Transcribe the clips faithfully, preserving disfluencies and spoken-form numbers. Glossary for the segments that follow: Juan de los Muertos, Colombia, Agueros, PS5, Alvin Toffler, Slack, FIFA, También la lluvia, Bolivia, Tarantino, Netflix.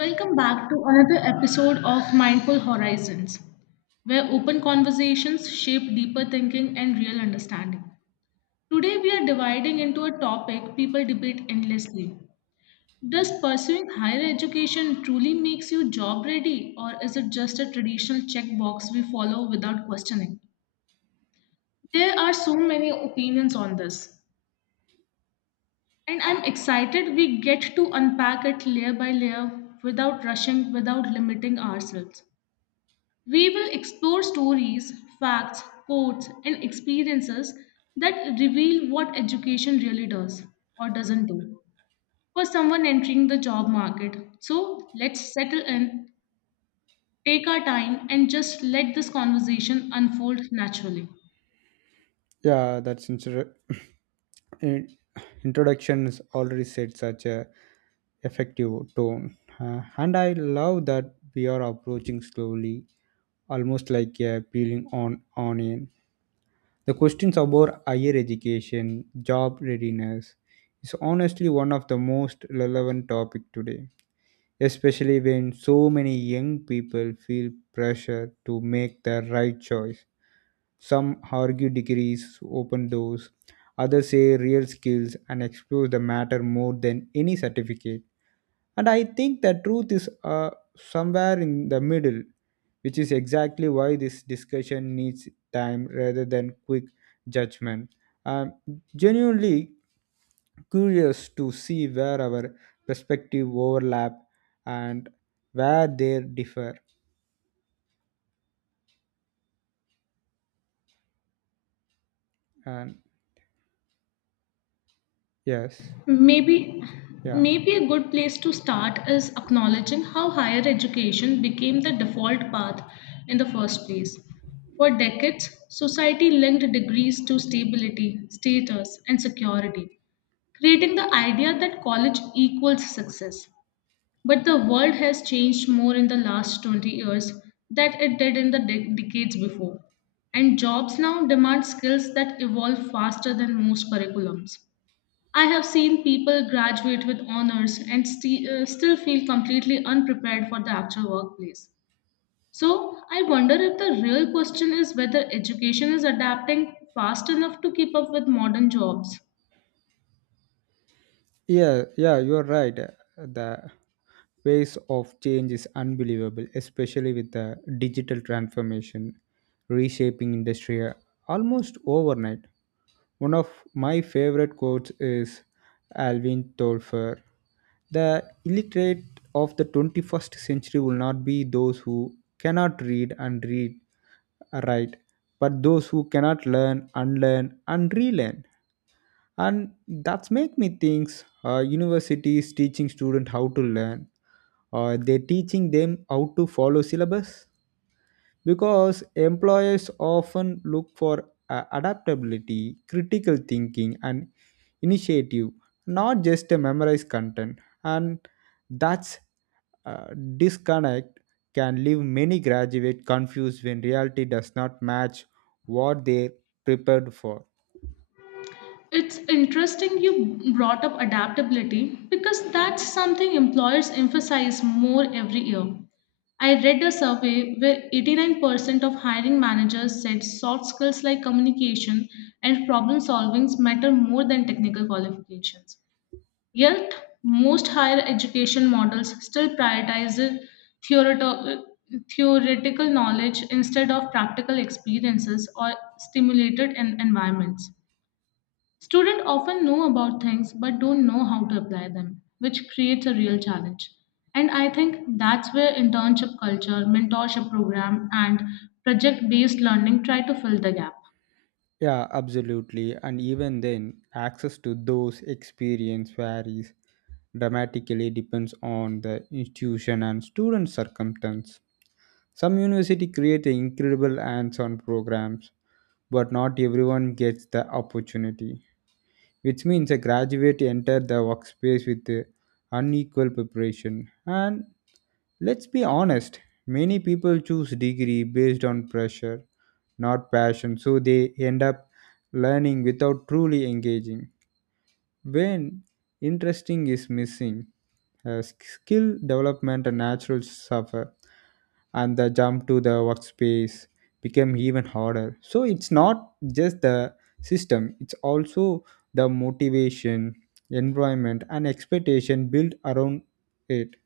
Welcome back to another episode of Mindful Horizons, where open conversations shape deeper thinking and real understanding. Today, we are dividing into a topic people debate endlessly. Does pursuing higher education truly makes you job ready, or is it just a traditional checkbox we follow without questioning? There are so many opinions on this, and I'm excited we get to unpack it layer by layer without rushing, without limiting ourselves. We will explore stories, facts, quotes, and experiences that reveal what education really does or doesn't do for someone entering the job market. So let's settle in, take our time, and just let this conversation unfold naturally. Yeah, that's inter- in- introduction is already set such a effective tone. Uh, and I love that we are approaching slowly, almost like a peeling on onion. The questions about higher education, job readiness, is honestly one of the most relevant topic today, especially when so many young people feel pressure to make the right choice. Some argue degrees open doors, others say real skills and explore the matter more than any certificate. And I think the truth is uh, somewhere in the middle, which is exactly why this discussion needs time rather than quick judgment. I'm genuinely curious to see where our perspective overlap and where they differ. And yes, Maybe, yeah. maybe a good place to start is acknowledging how higher education became the default path in the first place. For decades, society linked degrees to stability, status, and security, creating the idea that college equals success. But the world has changed more in the last twenty years than it did in the de- decades before. And jobs now demand skills that evolve faster than most curriculums. I have seen people graduate with honors and sti- uh, still feel completely unprepared for the actual workplace. So, I wonder if the real question is whether education is adapting fast enough to keep up with modern jobs. Yeah, yeah, you're right. The pace of change is unbelievable, especially with the digital transformation reshaping industry uh, almost overnight. One of my favorite quotes is Alvin Toffler. The illiterate of the twenty-first century will not be those who cannot read and read uh, write, but those who cannot learn, unlearn, and relearn. And that's make me think uh, universities teaching student how to learn, uh, they teaching them how to follow syllabus, because employers often look for uh, adaptability, critical thinking and initiative, not just a memorized content. And that's uh, disconnect can leave many graduates confused when reality does not match what they prepared for. It's interesting you brought up adaptability because that's something employers emphasize more every year. I read a survey where eighty-nine percent of hiring managers said soft skills like communication and problem solving matter more than technical qualifications. Yet, most higher education models still prioritize theoreto- theoretical knowledge instead of practical experiences or stimulated en- environments. Students often know about things but don't know how to apply them, which creates a real challenge. And I think that's where internship culture, mentorship program, and project based learning try to fill the gap. Yeah, absolutely. And even then, access to those experience varies dramatically depends on the institution and student circumstance. Some university create incredible hands-on programs, but not everyone gets the opportunity, which means a graduate enter the workspace with uh, unequal preparation. And let's be honest, many people choose degree based on pressure, not passion, so they end up learning without truly engaging. When interesting is missing, uh, skill development and natural suffer, and the jump to the workspace become even harder. So it's not just the system, it's also the motivation, environment, and expectation built around it.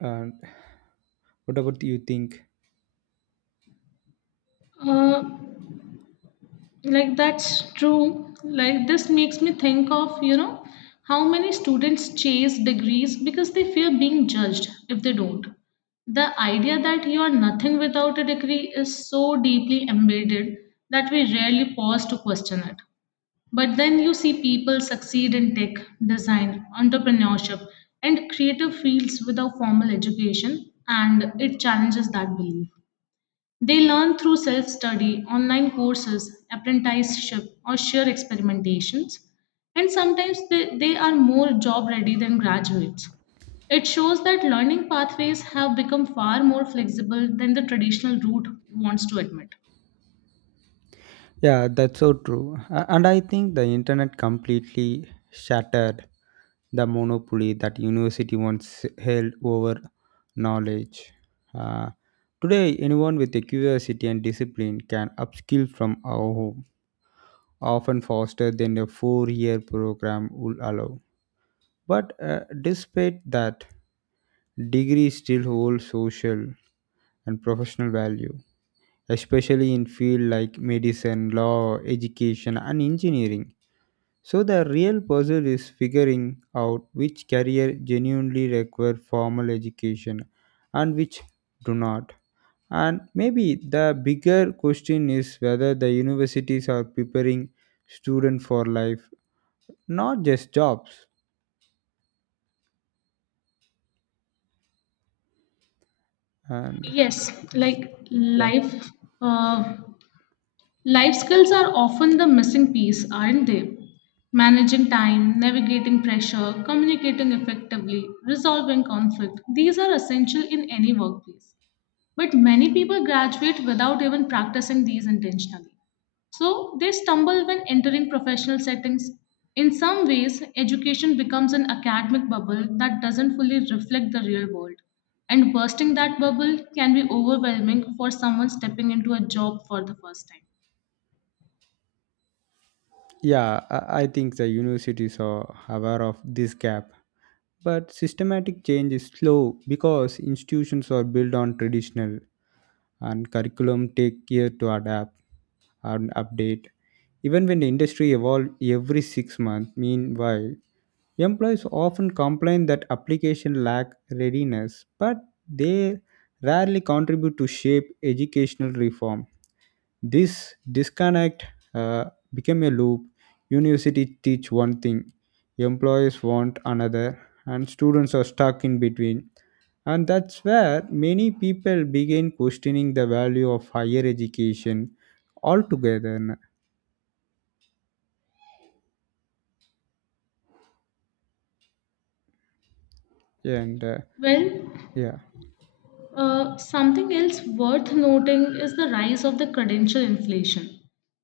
And what about you think? Uh, like that's true. Like this makes me think of, you know, how many students chase degrees because they fear being judged if they don't. The idea that you are nothing without a degree is so deeply embedded that we rarely pause to question it. But then you see people succeed in tech, design, entrepreneurship, and creative fields without formal education, and it challenges that belief. They learn through self study, online courses, apprenticeship, or sheer experimentations, and sometimes they, they are more job ready than graduates. It shows that learning pathways have become far more flexible than the traditional route wants to admit. Yeah, that's so true. A- and I think the internet completely shattered the monopoly that university once held over knowledge. Uh, Today anyone with a curiosity and discipline can upskill from our home, often faster than a four-year program would allow. But uh, despite that, degree still hold social and professional value, especially in field like medicine, law, education and engineering. So the real puzzle is figuring out which career genuinely require formal education and which do not. And maybe the bigger question is whether the universities are preparing students for life, not just jobs. And, Yes, like yeah. life. Uh, Life skills are often the missing piece, aren't they? Managing time, navigating pressure, communicating effectively, resolving conflict, these are essential in any workplace. But many people graduate without even practicing these intentionally. So they stumble when entering professional settings. In some ways, education becomes an academic bubble that doesn't fully reflect the real world. And bursting that bubble can be overwhelming for someone stepping into a job for the first time. Yeah, I I think the universities are aware of this gap. But systematic change is slow because institutions are built on traditional and curriculum take year to adapt and update, even when the industry evolves every six months. Meanwhile, employees often complain that application lack readiness, but they rarely contribute to shape educational reform. This disconnect uh, became a loop. University teach one thing, employees want another, and students are stuck in between. And that's where many people begin questioning the value of higher education altogether. And uh, Well, yeah. Uh, something else worth noting is the rise of the credential inflation.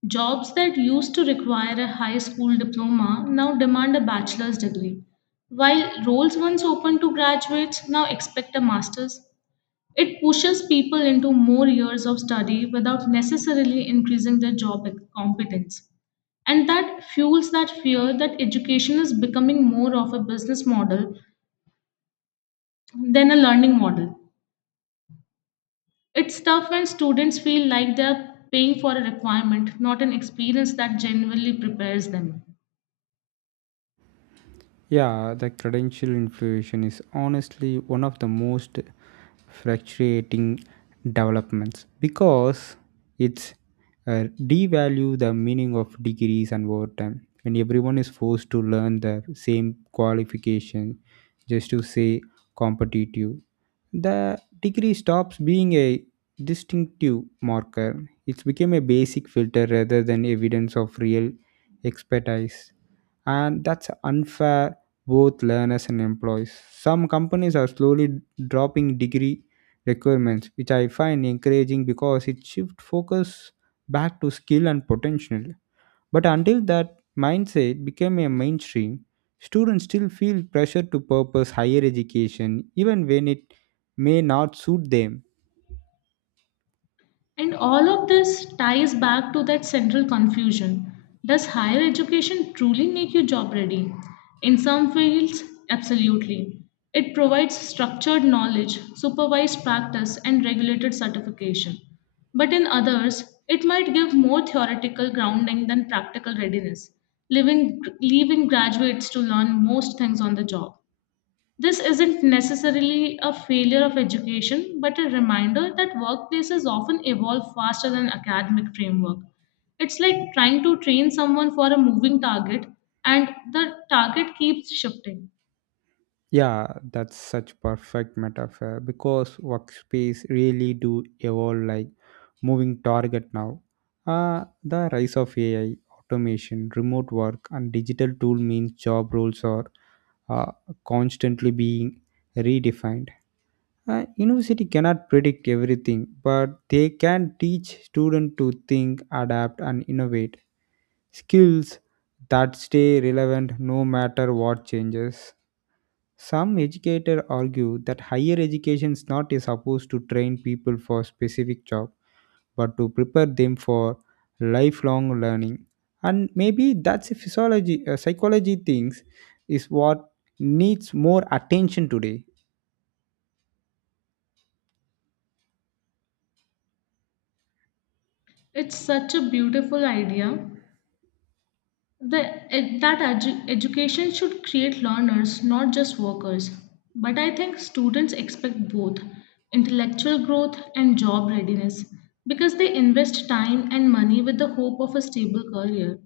Jobs that used to require a high school diploma now demand a bachelor's degree, while roles once open to graduates now expect a master's. It pushes people into more years of study without necessarily increasing their job competence. And that fuels that fear that education is becoming more of a business model than a learning model. It's tough when students feel like they're paying for a requirement, not an experience that genuinely prepares them. Yeah, the credential inflation is honestly one of the most frustrating developments because it's uh, devalue the meaning of degrees, and overtime, when everyone is forced to learn the same qualification just to say competitive, the degree stops being a distinctive marker. It's become a basic filter rather than evidence of real expertise, and that's unfair both learners and employees. Some companies are slowly dropping degree requirements, which I find encouraging because it shifts focus back to skill and potential. But until that mindset became a mainstream, students still feel pressure to purpose higher education even when it may not suit them. And all of this ties back to that central confusion. Does higher education truly make you job ready? In some fields, absolutely. It provides structured knowledge, supervised practice, and regulated certification. But in others, it might give more theoretical grounding than practical readiness, leaving, leaving graduates to learn most things on the job. This isn't necessarily a failure of education, but a reminder that workplaces often evolve faster than academic framework. It's like trying to train someone for a moving target, and the target keeps shifting. Yeah, that's such perfect metaphor because workspace really do evolve like moving target now. Uh, the rise of A I, automation, remote work, and digital tool means job roles are uh, constantly being redefined. Uh, university cannot predict everything, but they can teach students to think, adapt, and innovate, skills that stay relevant no matter what changes. Some educators argue that higher education is not supposed to train people for specific job, but to prepare them for lifelong learning. And maybe that's a physiology, uh, psychology things is what needs more attention today. It's such a beautiful idea. The, eh, that edu- education should create learners, not just workers. But I think students expect both intellectual growth and job readiness because they invest time and money with the hope of a stable career.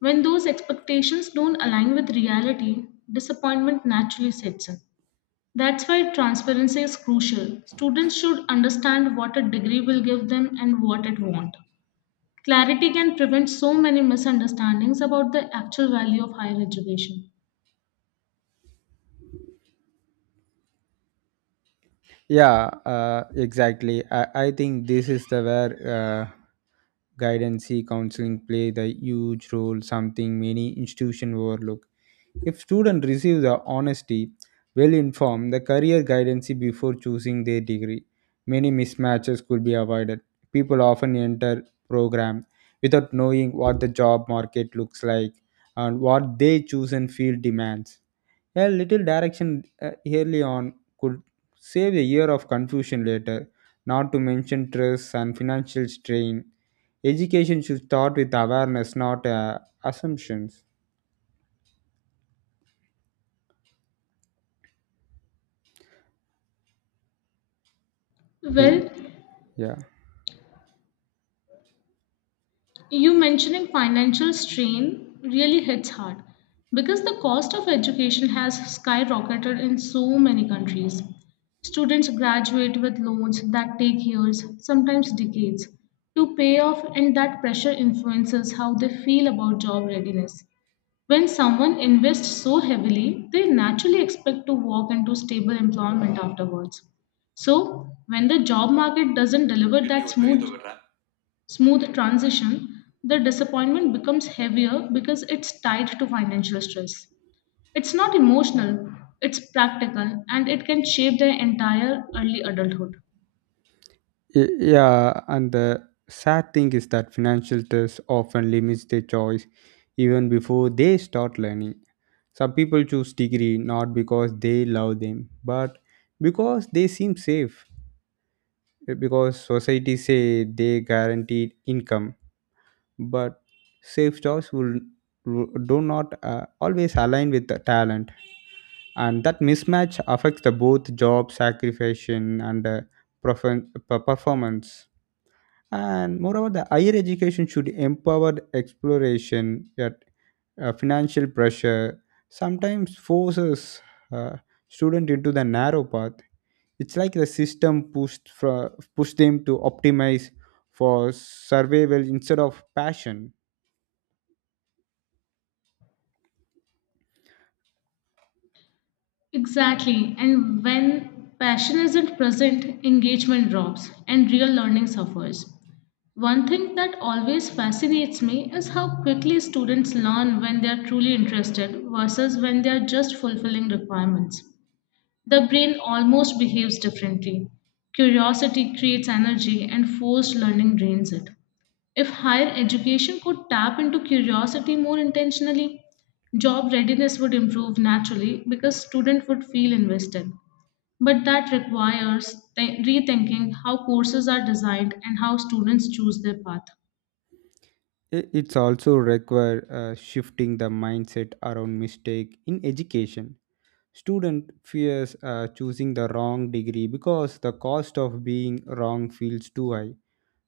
When those expectations don't align with reality, disappointment naturally sets in. That's why transparency is crucial. Students should understand what a degree will give them and what it won't. Clarity can prevent so many misunderstandings about the actual value of higher education. Yeah, uh, exactly. I, I think this is the where, uh, guidance counseling play the huge role, something many institution overlook. If students receive the honesty, well informed the career guidance before choosing their degree, many mismatches could be avoided. People often enter program without knowing what the job market looks like and what they chosen field demands. A little direction uh, early on could save a year of confusion later, not to mention stress and financial strain. Education should start with awareness, not uh, assumptions. Y- Well, Yeah. you mentioning financial strain really hits hard because the cost of education has skyrocketed in so many countries. Students graduate with loans that take years, sometimes decades, to pay off, and that pressure influences how they feel about job readiness. When someone invests so heavily, they naturally expect to walk into stable employment afterwards. So, when the job market doesn't deliver that smooth smooth transition, the disappointment becomes heavier because it's tied to financial stress. It's not emotional, it's practical and it can shape their entire early adulthood. Y- Yeah. And the sad thing is that financial stress often limits their choice even before they start learning. Some people choose degree not because they love them, but because they seem safe, because society say they guaranteed income. But safe jobs will do not uh, always align with the talent, and that mismatch affects the both job sacrifice and uh, perform- uh, performance. And moreover, the higher education should empower exploration, yet uh, financial pressure sometimes forces uh, student into the narrow path. It's like the system pushed for, pushed them to optimize for survival instead of passion. Exactly. And when passion isn't present, engagement drops and real learning suffers. One thing that always fascinates me is how quickly students learn when they are truly interested versus when they are just fulfilling requirements. The brain almost behaves differently. Curiosity creates energy and forced learning drains it. If higher education could tap into curiosity more intentionally, job readiness would improve naturally because students would feel invested. But that requires th- rethinking how courses are designed and how students choose their path. I- It's also require uh, shifting the mindset around mistake in education. Student fears uh, choosing the wrong degree because the cost of being wrong feels too high.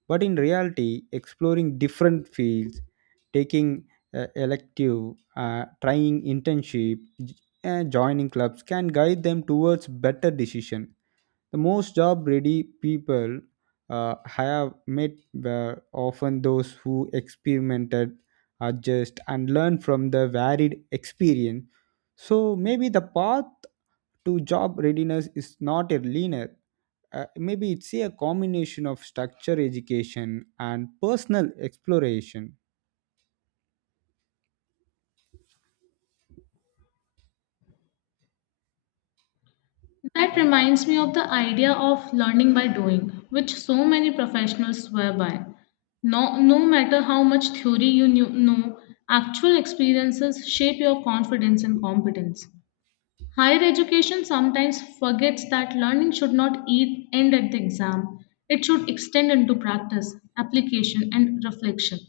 But in reality, exploring different fields, taking uh, elective, uh, trying internship, j- and joining clubs can guide them towards better decision. The most job-ready people uh, I have met were often those who experimented, adjust, and learn from the varied experience. So maybe the path to job readiness is not a linear. Uh, maybe it's a combination of structure education and personal exploration. That reminds me of the idea of learning by doing, which so many professionals swear by. No, no matter how much theory you knew, know, actual experiences shape your confidence and competence. Higher education sometimes forgets that learning should not e- end at the exam. It should extend into practice, application, and reflection.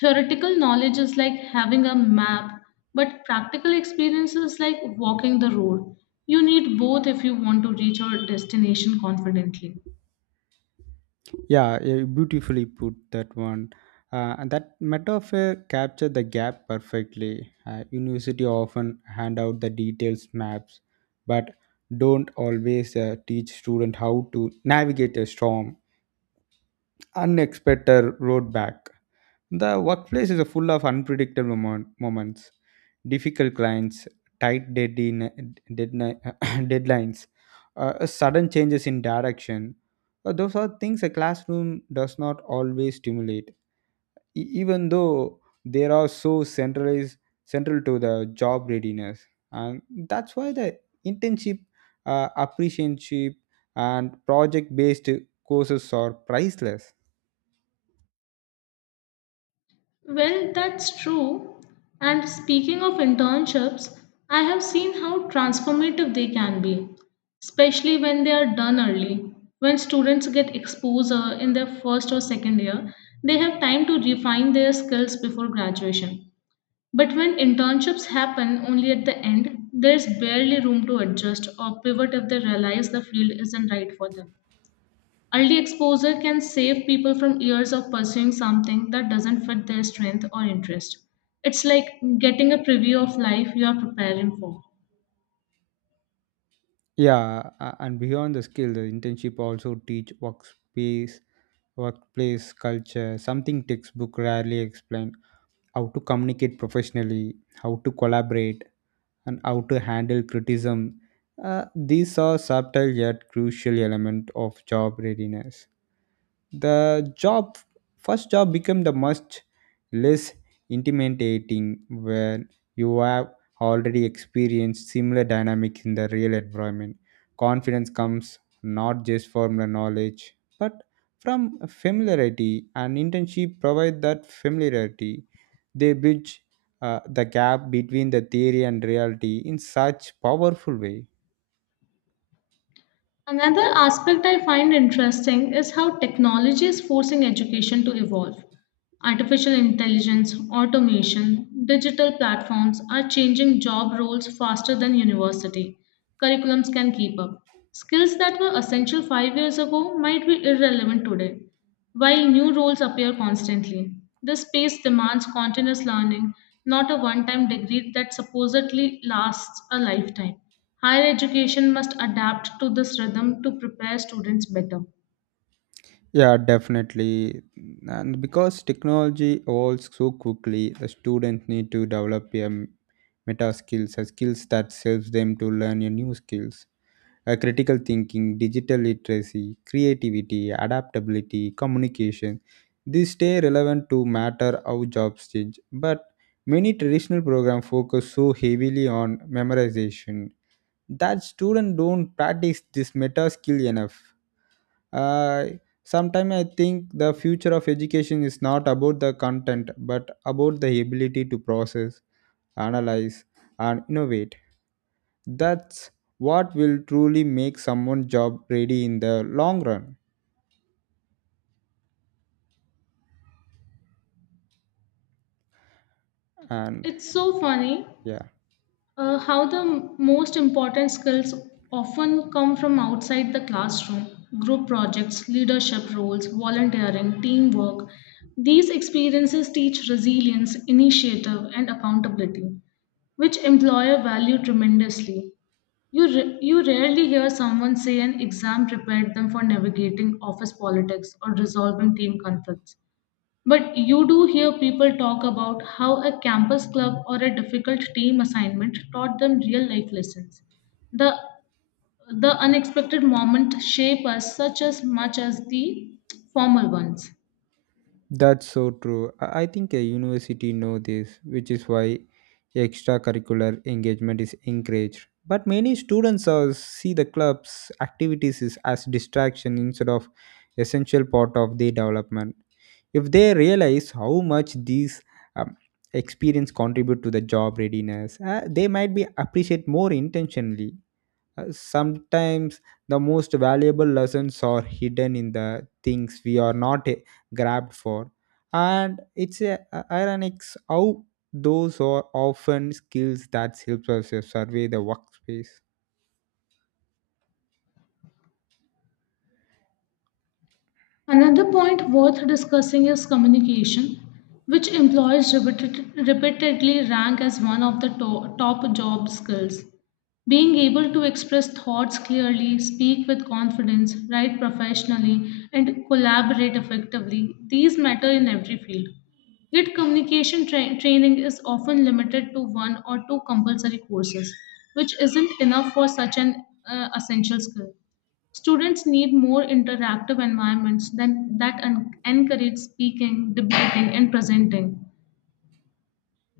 Theoretical knowledge is like having a map, but practical experience is like walking the road. You need both if you want to reach your destination confidently. Yeah, you beautifully put that one. Uh, and that metaphor captured the gap perfectly. Uh, university often hand out the details maps, but don't always uh, teach student how to navigate a storm, unexpected road back. The workplace is full of unpredictable moment, moments, difficult clients, tight deadline, deadline, deadlines, uh, sudden changes in direction. Uh, those are things a classroom does not always stimulate, e- even though they are so centralized, central to the job readiness. And that's why the internship, uh, apprenticeship, and project-based courses are priceless. Well, that's true. And speaking of internships, I have seen how transformative they can be, especially when they are done early. When students get exposure in their first or second year, they have time to refine their skills before graduation. But when internships happen only at the end, there's barely room to adjust or pivot if they realize the field isn't right for them. Early exposure can save people from years of pursuing something that doesn't fit their strength or interest. It's like getting a preview of life you are preparing for. Yeah, a- and beyond the skill, the internship also teach workspace, workplace culture, something textbook rarely explain. How to communicate professionally, how to collaborate, and how to handle criticism. Uh, these are subtle yet crucial element of job readiness. The job first job become the much less intimidating when you have already experienced similar dynamics in the real environment. Confidence comes not just from the knowledge but from familiarity, and internship provide that familiarity. They bridge uh, the gap between the theory and reality in such powerful way. Another aspect I find interesting is how technology is forcing education to evolve. Artificial intelligence, automation, digital platforms are changing job roles faster than university. Curriculums can keep up. Skills that were essential five years ago might be irrelevant today. While new roles appear constantly, this space demands continuous learning, not a one time degree that supposedly lasts a lifetime. Higher education must adapt to this rhythm to prepare students better. Yeah, definitely. And because technology evolves so quickly, the students need to develop a m- meta skills, a skills that helps them to learn a new skills, a critical thinking, digital literacy, creativity, adaptability, communication. These stay relevant to matter how jobs change. But many traditional programs focus so heavily on memorization that students don't practice this meta skill enough. Uh, sometimes I think the future of education is not about the content but about the ability to process, analyze and innovate. That's what will truly make someone job ready in the long run. And, It's so funny. yeah. Uh, how the m- most important skills often come from outside the classroom group projects, leadership roles, volunteering, teamwork. These experiences teach resilience, initiative, and accountability, which employer value tremendously. You, ra- you rarely hear someone say an exam prepared them for navigating office politics or resolving team conflicts. But you do hear people talk about how a campus club or a difficult team assignment taught them real life lessons. The, the unexpected moments shape us such as much as the formal ones. That's so true. I I think a university know this, which is why extracurricular engagement is encouraged, but many students are, see the club's activities is as distraction instead of essential part of their development. If they realize how much these um, experience contribute to the job readiness, uh, they might be appreciate more intentionally. Uh, sometimes the most valuable lessons are hidden in the things we are not uh, grabbed for, and it's uh, ironic how those are often skills that helps us uh, survey the workspace. Another point worth discussing is communication, which employees repeated, repeatedly rank as one of the to- top job skills. Being able to express thoughts clearly, speak with confidence, write professionally, and collaborate effectively, these matter in every field. Yet, communication tra- training is often limited to one or two compulsory courses, which isn't enough for such an uh, essential skill. Students need more interactive environments than, that en- encourage speaking, debating, and presenting.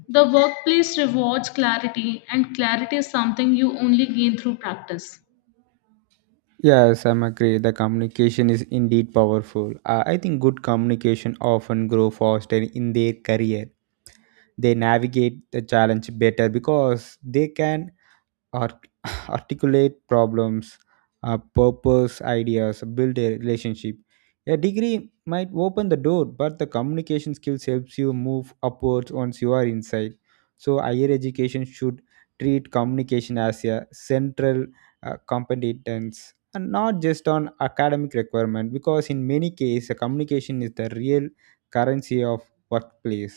The workplace rewards clarity, and clarity is something you only gain through practice. Yes, I'm agree. The communication is indeed powerful. Uh, I think good communication often grow faster in their career. They navigate the challenge better because they can art- articulate problems, uh, purpose ideas, build a relationship. A degree might open the door but the communication skills helps you move upwards once you are inside. So higher education should treat communication as a central uh, competence and not just on academic requirement, because in many cases communication is the real currency of workplace.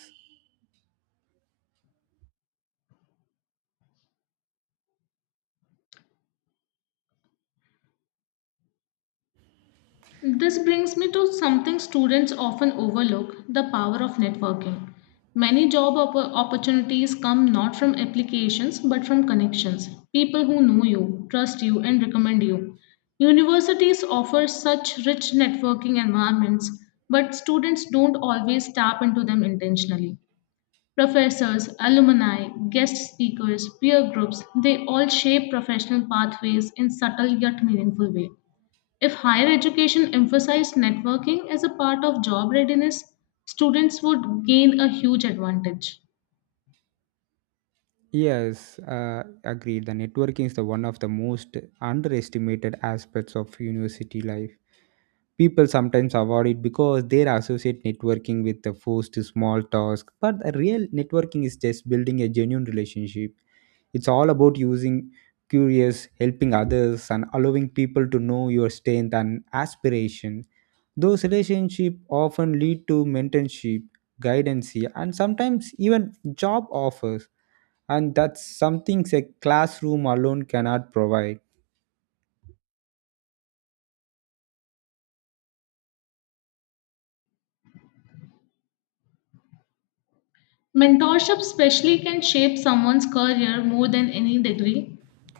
This brings me to something students often overlook the power of networking. Many job oppo- opportunities come not from applications but from connections, people who know you, trust you, and recommend you. Universities offer such rich networking environments, but students don't always tap into them intentionally. Professors, alumni, guest speakers, peer groups, they all shape professional pathways in subtle yet meaningful way. If higher education emphasized networking as a part of job readiness, students would gain a huge advantage. Yes, uh, agreed. The networking is the one of the most underestimated aspects of university life. People sometimes avoid it because they associate networking with the forced small task. But the real networking is just building a genuine relationship. It's all about using curious, helping others, and allowing people to know your strength and aspiration. Those relationships often lead to mentorship, guidance, and sometimes even job offers. And that's something a classroom alone cannot provide. Mentorship, especially, can shape someone's career more than any degree.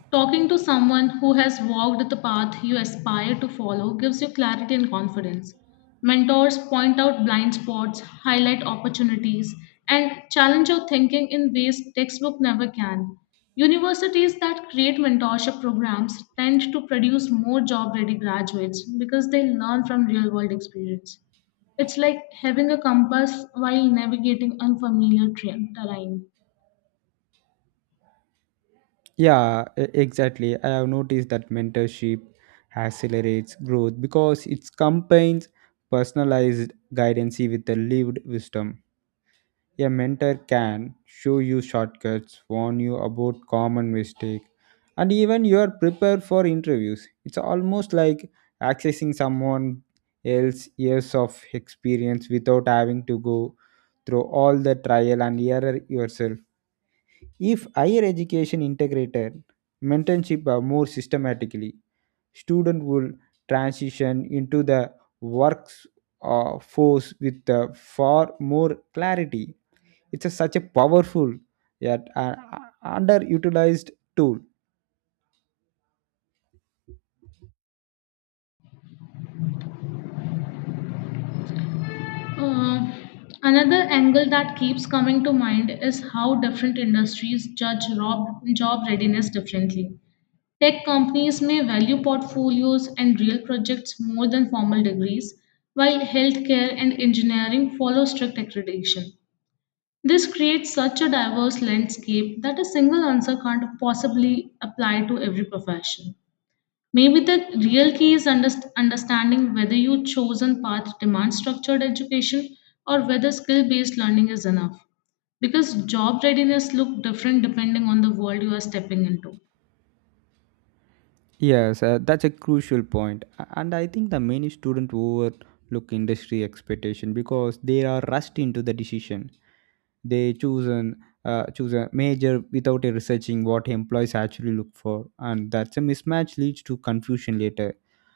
Talking to someone who has walked the path you aspire to follow gives you clarity and confidence. Mentors point out blind spots, highlight opportunities, and challenge your thinking in ways textbook never can. Universities that create mentorship programs tend to produce more job ready graduates because they learn from real world experience. It's like having a compass while navigating unfamiliar tra- terrain. Yeah, e- exactly. I have noticed that mentorship accelerates growth because it combines personalized guidance with the lived wisdom. A mentor can show you shortcuts, warn you about common mistakes, and even you are prepared for interviews. It's almost like accessing someone else's years of experience without having to go through all the trial and error yourself. If higher education integrated mentorship uh, more systematically, student will transition into the works uh, force with uh, far more clarity. It's a, such a powerful yet uh, uh, underutilized tool. Uh, Another angle that keeps coming to mind is how different industries judge rob- job readiness differently. Tech companies may value portfolios and real projects more than formal degrees, while healthcare and engineering follow strict accreditation. This creates such a diverse landscape that a single answer can't possibly apply to every profession. Maybe the real key is underst- understanding whether your chosen path demands structured education or whether skill based learning is enough. Because job readiness look different depending on the world you are stepping into. Yes, uh, that's a crucial point. A- And I think the many students overlook industry expectation because they are rushed into the decision. They choose an uh, choose a major without researching what employees actually look for, and that's a mismatch leads to confusion later.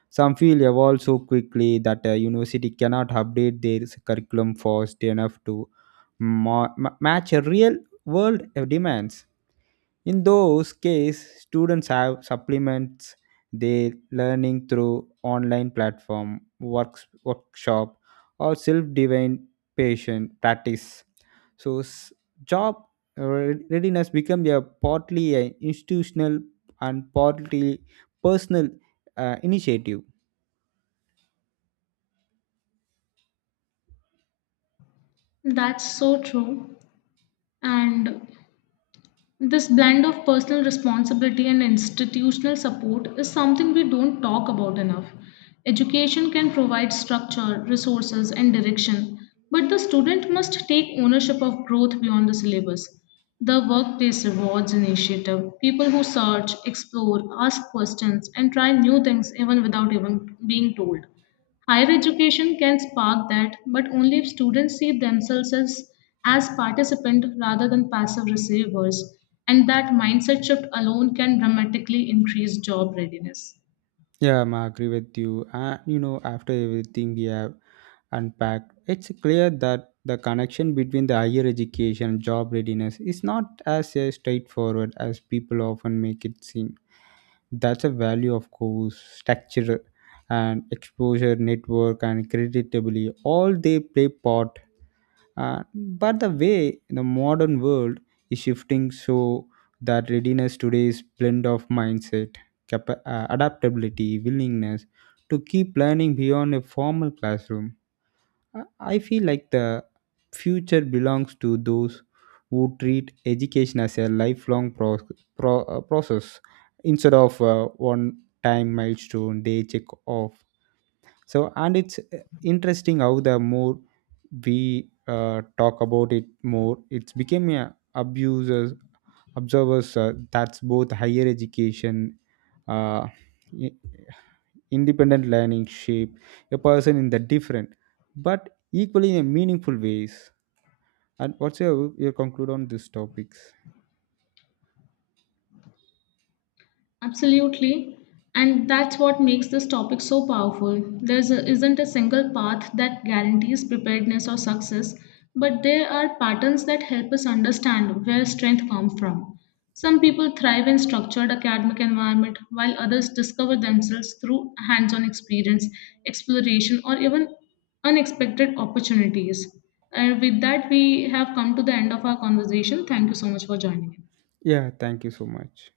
Some feel evolve so quickly that a university cannot update their curriculum fast enough to ma- ma- match a real world uh, demands. In those cases, students have supplements their learning through online platform, works, workshop, or self-divine patient practice. So, s- job re- readiness become a partly an institutional and partly personal uh, initiative. That's so true. And this blend of personal responsibility and institutional support is something we don't talk about enough. Education can provide structure, resources, and direction, but the student must take ownership of growth beyond the syllabus. The Workplace Rewards Initiative people who search, explore, ask questions, and try new things even without even being told. Higher education can spark that, but only if students see themselves as, as participant rather than passive receivers, and that mindset shift alone can dramatically increase job readiness. Yeah, I agree with you. And you know, after everything we have unpacked, it's clear that the connection between the higher education and job readiness is not as uh, straightforward as people often make it seem. That's a value, of course, structure and exposure, network, and credibility. All they play part, uh, but the way the modern world is shifting so that readiness today is blend of mindset, capa- uh, adaptability, willingness to keep learning beyond a formal classroom. I I feel like the future belongs to those who treat education as a lifelong pro- pro- uh, process, instead of uh, one time milestone they check off. So and it's uh, interesting how the more we uh, talk about it, more it's became a abusers observers uh, that's both higher education uh, i- independent learning shape a person in the different but equally in meaningful ways. And what's your, your conclude on these topics? Absolutely. And that's what makes this topic so powerful. There isn't a single path that guarantees preparedness or success, but there are patterns that help us understand where strength comes from. Some people thrive in structured academic environment, while others discover themselves through hands on experience, exploration, or even unexpected opportunities. And with that, we have come to the end of our conversation. Thank you so much for joining in. Yeah, thank you so much.